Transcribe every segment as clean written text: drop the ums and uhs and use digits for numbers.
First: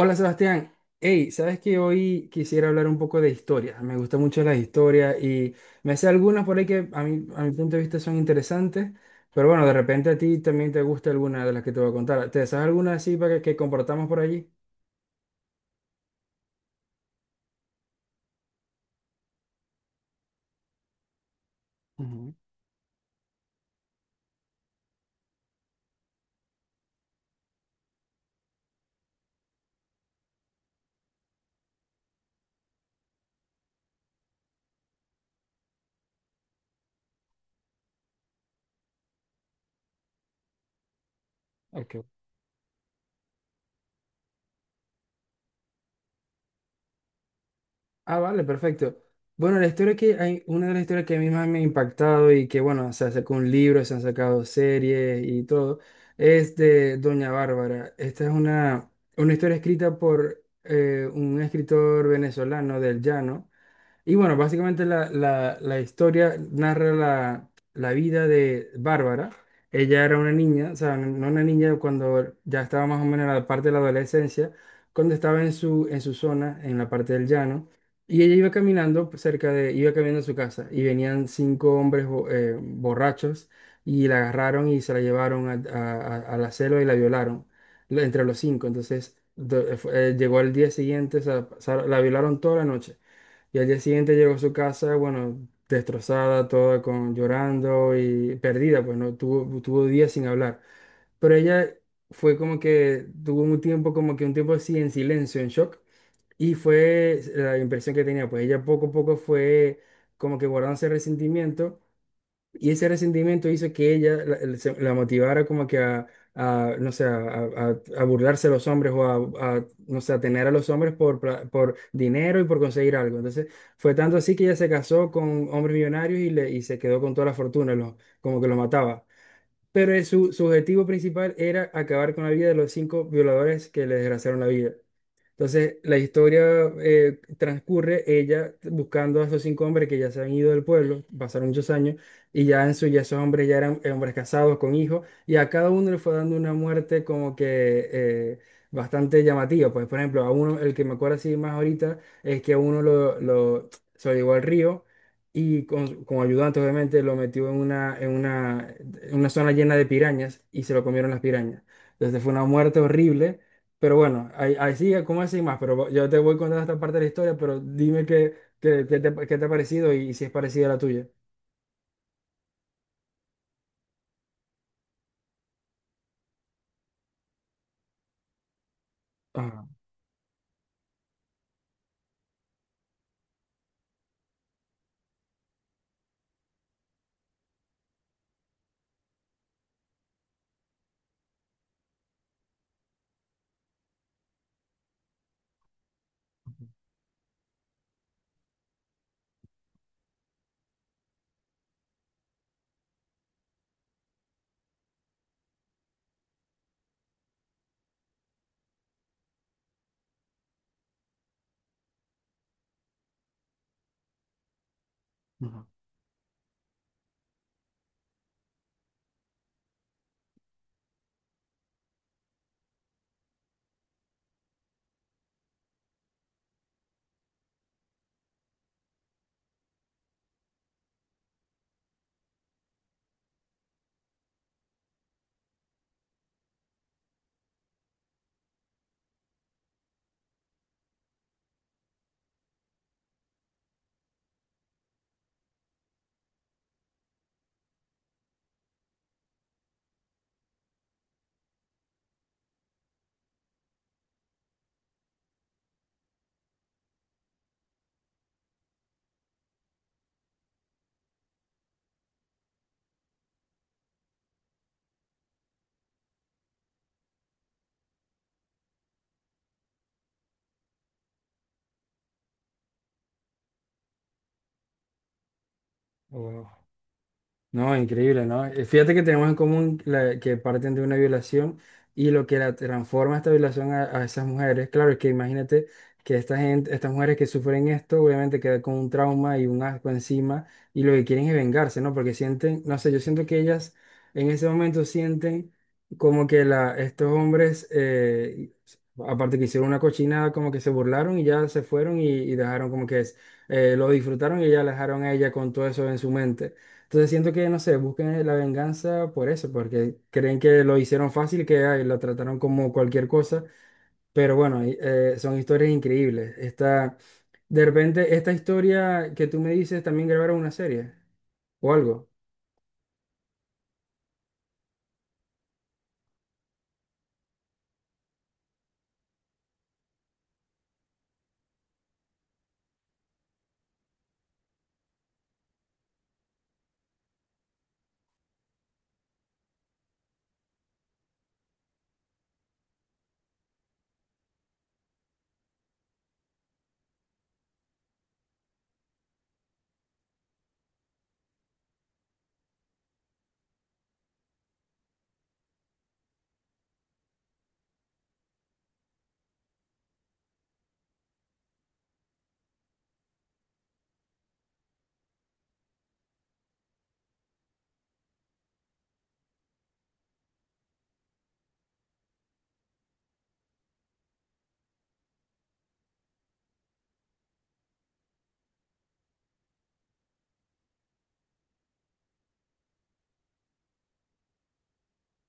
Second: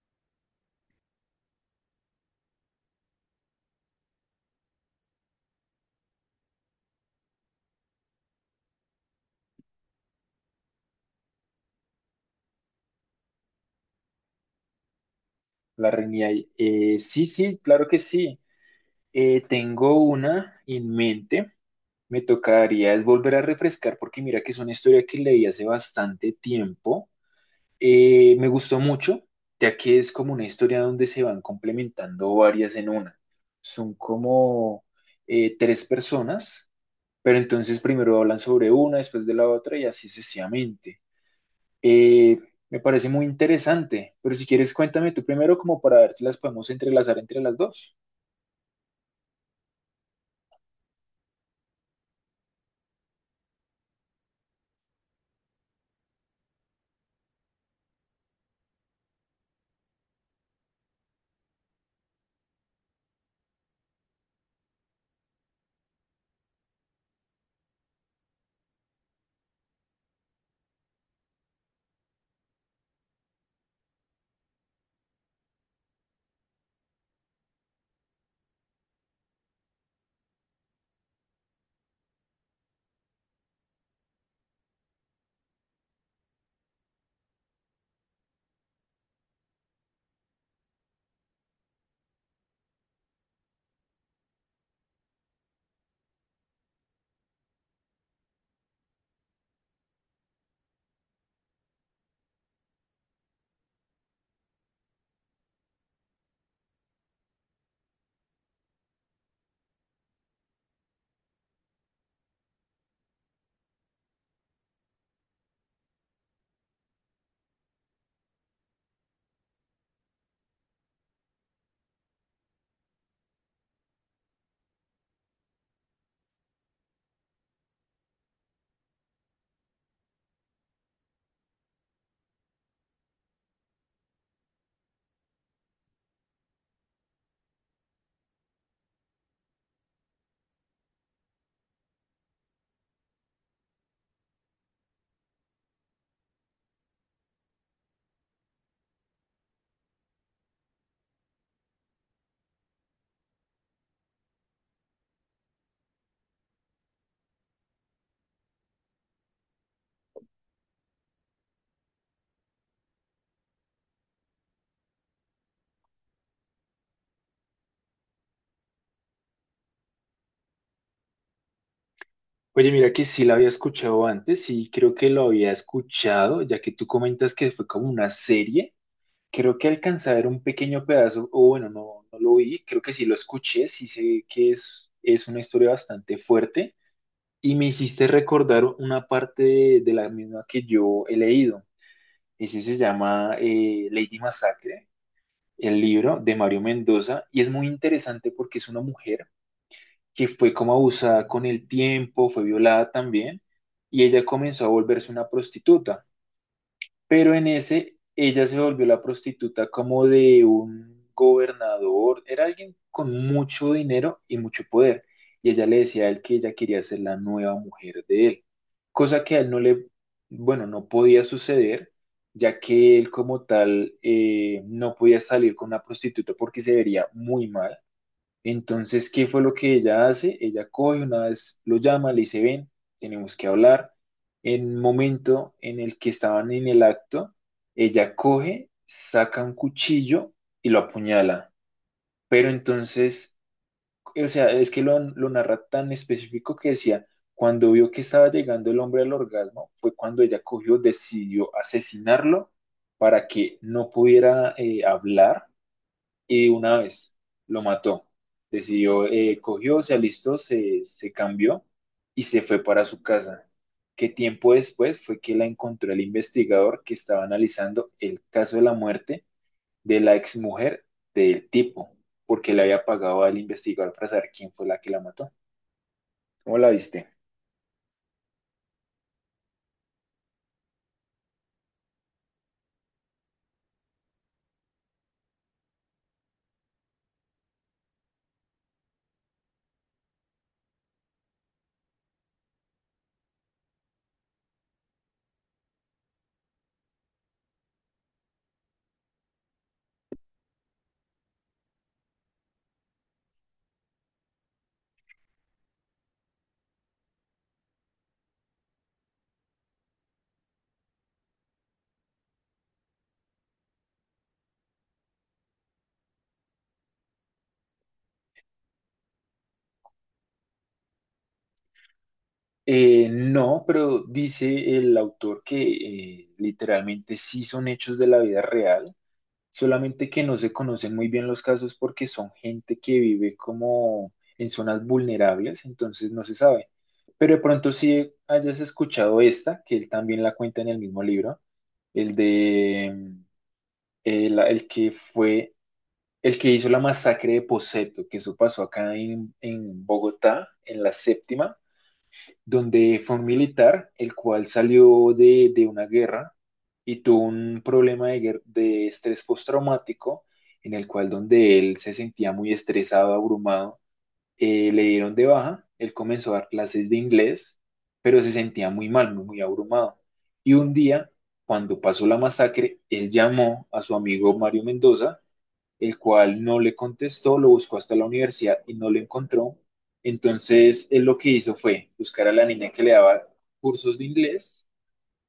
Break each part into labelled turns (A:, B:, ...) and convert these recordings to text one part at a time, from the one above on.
A: Hola Sebastián, hey, sabes que hoy quisiera hablar un poco de historia. Me gustan mucho las historias y me sé algunas por ahí que a mi punto de vista son interesantes, pero bueno, de repente a ti también te gusta alguna de las que te voy a contar. ¿Te sabes alguna así para que compartamos por allí?
B: La reunión ahí. Sí, sí, claro que sí. Tengo una en mente. Me
A: Ujú.
B: tocaría es volver a refrescar porque mira que es una historia que leí hace bastante tiempo. Me gustó mucho, ya que es como una historia donde se van complementando varias en una. Son como tres personas, pero entonces primero hablan sobre una, después de la otra y así sucesivamente.
A: OK.
B: Eh, Me parece muy interesante, pero si quieres cuéntame tú primero como para ver si las podemos entrelazar entre las dos.
A: Ah, vale, perfecto. Bueno, la historia que hay, una de las historias que a mí más me ha impactado y que, bueno, se sacó un libro, se han sacado series y todo, es de Doña Bárbara. Esta es una historia escrita por un escritor venezolano del Llano. Y bueno, básicamente la historia narra la vida de Bárbara. Ella era una niña, o sea, no una niña, cuando ya estaba más o menos en la parte de la adolescencia, cuando estaba en su zona, en la parte del llano, y ella iba iba caminando a su casa, y venían cinco hombres borrachos, y la agarraron y se la llevaron a la celda y la violaron, entre los cinco. Entonces, llegó al día siguiente, o sea, la violaron toda la noche. Y al día siguiente llegó a su casa, bueno, destrozada, toda con llorando y perdida, pues tuvo días sin hablar. Pero ella fue como que tuvo un tiempo, como que un tiempo así en silencio, en shock. Y fue la impresión que tenía, pues ella poco a poco fue como que guardándose resentimiento, y ese resentimiento hizo que ella la motivara como que a, no sé, a burlarse a los hombres o a, no sé, a tener a los hombres por dinero y por conseguir algo. Entonces, fue tanto así que ella se casó con hombres millonarios y se quedó con toda la fortuna, como que los mataba. Pero su objetivo principal era acabar con la vida de los cinco violadores que le desgraciaron la vida. Entonces, la historia transcurre ella buscando a esos cinco hombres que ya se han ido del pueblo, pasaron muchos años, y ya en su ya esos hombres ya eran hombres casados con hijos, y a cada uno le fue dando una muerte como que bastante llamativa. Pues, por ejemplo, a uno, el que me acuerdo así más ahorita, es que a uno se lo llevó al río y con ayudante, obviamente, lo metió en una zona llena de pirañas y se lo comieron las pirañas. Entonces, fue una muerte horrible, pero bueno, ahí sigue, ¿cómo así más? Pero yo te voy contando esta parte de la historia, pero dime qué te ha parecido y, si es parecida a la tuya.
B: Oye, mira que sí la había escuchado antes, sí creo que lo había escuchado, ya que tú comentas que fue como una serie. Creo
A: Ajá,
B: que alcanzé a ver un pequeño pedazo, o bueno, no, no lo vi, creo que sí lo escuché, sí sé que es una historia bastante fuerte y me hiciste recordar una parte de la misma que yo he leído. Ese se llama Lady Massacre, el libro de Mario Mendoza, y es muy interesante porque es una mujer que fue como abusada con el tiempo, fue violada también y ella comenzó a volverse una prostituta, pero en ese ella se volvió la prostituta como de un gobernador, era alguien con mucho dinero y mucho poder, y
A: ajá.
B: ella le decía a él que ella quería ser la nueva mujer de él, cosa que a él no le, bueno, no podía suceder, ya que él como tal no podía salir con una prostituta porque se vería muy mal. Entonces, ¿qué fue lo que ella hace? Ella coge una vez, lo llama, le dice, ven, tenemos que hablar. En un momento en el que estaban en el acto, ella coge, saca un cuchillo y lo apuñala. Pero entonces, o sea, es que lo narra tan específico que decía, cuando vio que estaba llegando el hombre al orgasmo, fue cuando ella cogió, decidió asesinarlo para que no pudiera hablar, y de una vez lo mató. Decidió, cogió, se alistó, se cambió y se fue para su casa. Que tiempo después fue que la encontró el investigador que estaba analizando el caso de la muerte de la exmujer del tipo, porque le había pagado al investigador para saber quién fue la que la mató.
A: Oh, wow.
B: ¿Cómo la viste?
A: No, increíble, ¿no? Fíjate que tenemos en común que parten de una violación, y lo que la transforma esta violación a esas mujeres, claro, es que imagínate que esta gente, estas mujeres que sufren esto, obviamente quedan con un trauma y un asco encima, y lo que quieren es vengarse, ¿no? Porque sienten, no sé, yo siento que ellas en ese momento sienten como que estos hombres, aparte que hicieron una cochinada, como que se burlaron y ya se fueron, y dejaron como que es, lo disfrutaron y ya la dejaron a ella con todo eso en su mente. Entonces siento que, no sé, buscan la venganza por eso, porque creen que lo hicieron fácil, que ay, lo trataron como cualquier cosa. Pero bueno, son historias increíbles. De repente, esta historia que tú me dices, también grabaron una serie o algo.
B: No, pero dice el autor que literalmente sí son hechos de la vida real. Solamente que no se conocen muy bien los casos porque son gente que vive como en zonas vulnerables, entonces no se sabe. Pero de pronto sí hayas escuchado esta, que él también la cuenta en el mismo libro, el de el que fue el que hizo la masacre de Poseto, que eso pasó acá en Bogotá, en la séptima, donde fue un militar, el cual salió de una guerra y tuvo un problema de estrés postraumático, en el cual donde él se sentía muy estresado, abrumado. Le dieron de baja, él comenzó a dar clases de inglés, pero se sentía muy mal, muy, muy abrumado. Y un día, cuando pasó la masacre, él llamó a su amigo Mario Mendoza, el cual no le contestó, lo buscó hasta la universidad y no lo encontró. Entonces, él lo que hizo fue buscar a la niña que le daba cursos de inglés,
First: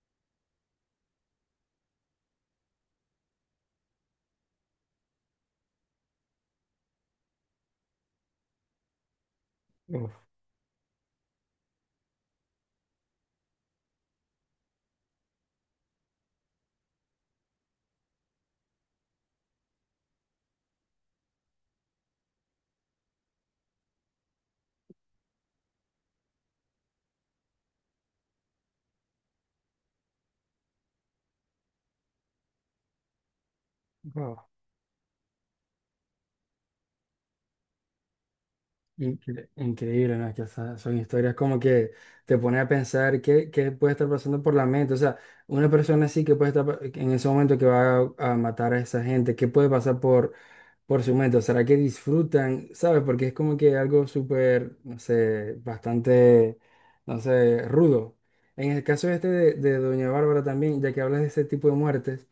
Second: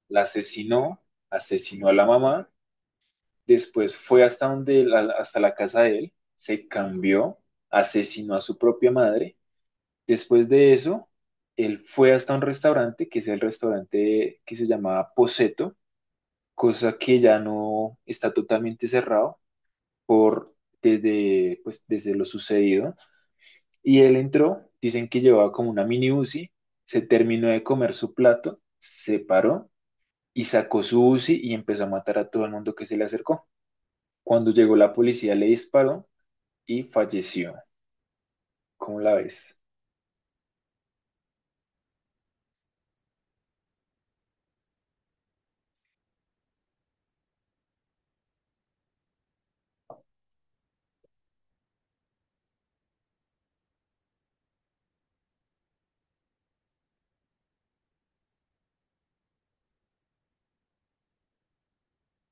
B: la asesinó, asesinó a la mamá, después fue hasta la casa de él, se cambió, asesinó a su propia madre.
A: Uf.
B: Después de eso, él fue hasta un restaurante, que es el restaurante que se llamaba Poseto, cosa que ya no está, totalmente cerrado por desde, pues, desde lo sucedido. Y él entró, dicen que llevaba como una mini uzi, se terminó de comer su plato, se paró y sacó su uzi y empezó a matar a todo el mundo que se le acercó.
A: Wow.
B: Cuando llegó la policía le disparó y falleció. ¿Cómo la
A: incre-
B: ves?
A: increíble, ¿no? Que, o sea, son historias como que te pone a pensar qué puede estar pasando por la mente. O sea, una persona así que puede estar en ese momento que va a matar a esa gente, qué puede pasar por su momento, ¿será que disfrutan? ¿Sabes? Porque es como que algo súper, no sé, bastante, no sé, rudo. En el caso este de Doña Bárbara también, ya que hablas de ese tipo de muertes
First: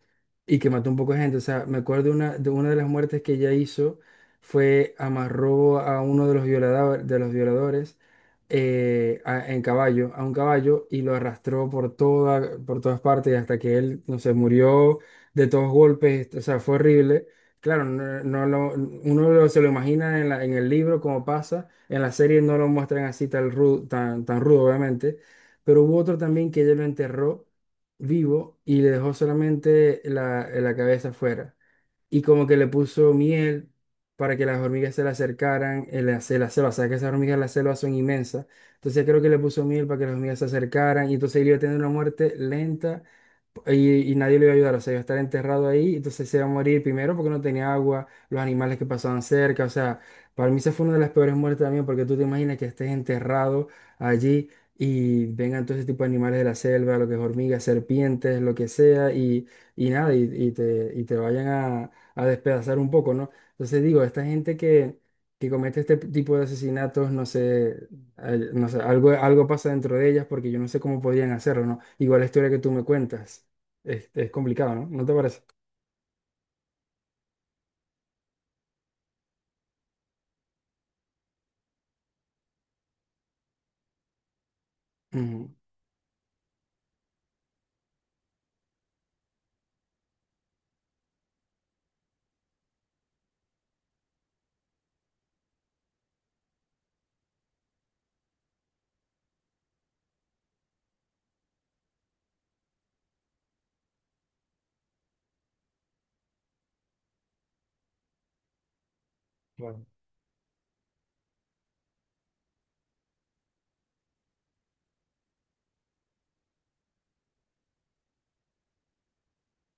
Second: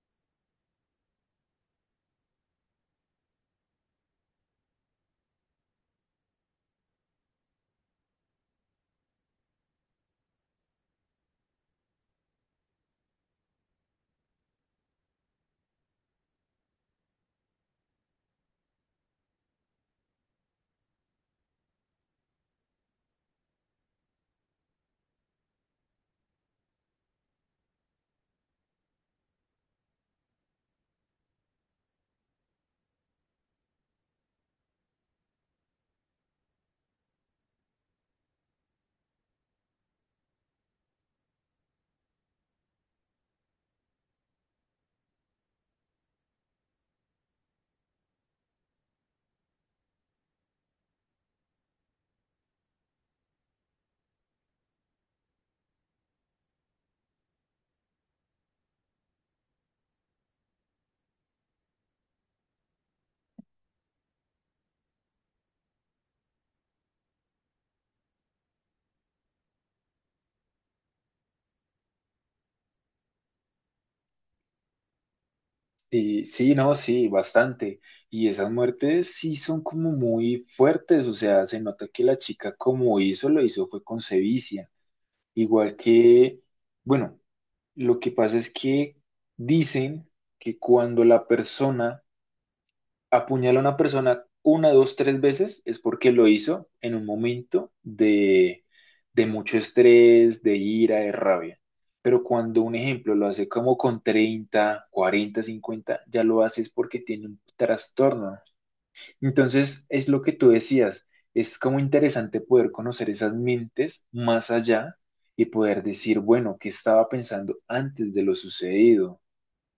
A: y que mató un poco de gente, o sea, me acuerdo de una de las muertes que ella hizo, fue amarró a uno de los de los violadores a un caballo y lo arrastró por todas partes hasta que él, no sé, murió de todos golpes, o sea, fue horrible. Claro, no, se lo imagina en el libro como pasa, en la serie no lo muestran así tan rudo, tan rudo, obviamente, pero hubo otro también que ella lo enterró vivo y le dejó solamente la cabeza afuera. Y como que le puso miel para que las hormigas se le acercaran en la selva, o sea que esas hormigas en la selva son inmensas. Entonces creo que le puso miel para que las hormigas se acercaran y entonces él iba a tener una muerte lenta, y nadie le iba a ayudar, o sea, iba a estar enterrado ahí, entonces se iba a morir primero porque no tenía agua, los animales que pasaban cerca, o sea, para mí esa fue una de las peores muertes también, porque tú te imaginas que estés enterrado allí y vengan todo ese tipo de animales de la selva, lo que es hormigas, serpientes, lo que sea, y nada, y te vayan a despedazar un poco, ¿no? Entonces digo, esta gente que comete este tipo de asesinatos, no sé, no sé, algo pasa dentro de ellas porque yo no sé cómo podrían hacerlo, ¿no? Igual la historia que tú me cuentas. Es complicado, ¿no? ¿No te parece?
B: Sí, sí, no, sí, bastante. Y esas muertes sí son como muy fuertes, o sea, se nota que la chica como hizo, lo hizo fue con sevicia.
A: Mm.
B: Igual que, bueno, lo que pasa es que dicen que cuando la persona apuñala a una persona una, dos, tres veces es porque lo hizo en un momento de mucho estrés, de ira, de rabia. Pero cuando un ejemplo lo hace como con 30, 40, 50, ya lo hace es porque tiene un trastorno.
A: Claro.
B: Entonces, es lo que tú decías, es como interesante poder conocer esas mentes más allá y poder decir, bueno, ¿qué estaba pensando antes de lo sucedido?,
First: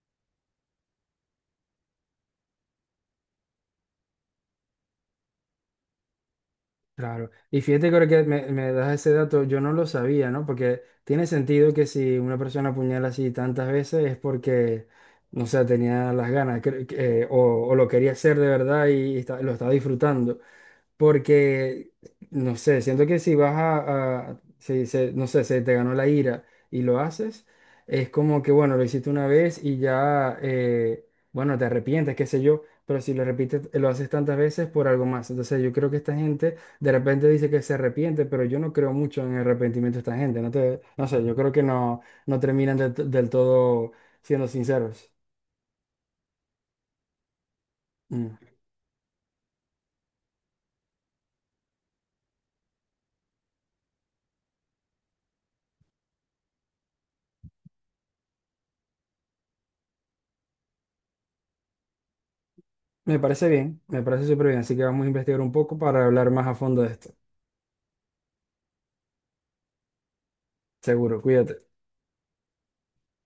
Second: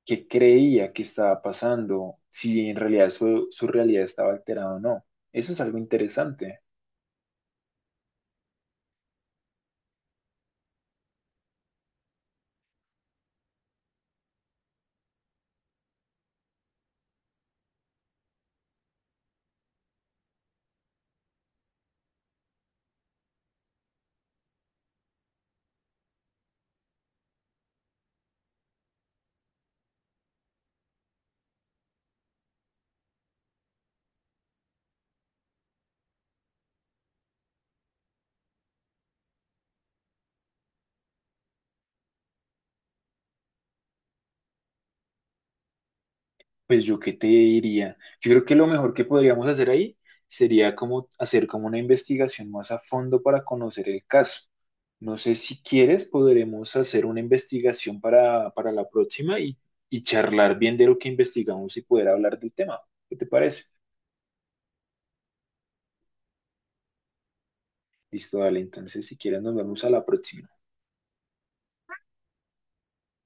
B: qué creía que estaba pasando, si en realidad su realidad estaba alterada o no. Eso es algo interesante.
A: Claro. Y fíjate que ahora que me das ese dato, yo no lo sabía, ¿no? Porque tiene sentido que si una persona apuñala así tantas veces es porque, no sé, tenía las ganas o lo quería hacer de verdad y lo estaba disfrutando. Porque, no sé, siento que si vas no sé, se te ganó la ira y lo haces, es como que, bueno, lo hiciste una vez y ya, bueno, te arrepientes, qué sé yo, pero si lo repites, lo haces tantas veces por algo más. Entonces yo creo que esta gente de repente dice que se arrepiente, pero yo no creo mucho en el arrepentimiento de esta gente. No sé, yo creo que no terminan del todo siendo sinceros.
B: Pues yo qué te diría. Yo
A: Mm.
B: creo que lo mejor que podríamos hacer ahí sería como hacer como una investigación más a fondo para conocer el caso. No sé si quieres, podremos hacer una investigación para la próxima y charlar bien de lo que investigamos y poder hablar del tema. ¿Qué
A: Me
B: te
A: parece
B: parece?
A: bien, me parece súper bien, así que vamos a investigar un poco para hablar más a fondo de esto.
B: Listo, dale. Entonces, si quieres, nos vemos a la próxima.
A: Seguro, cuídate.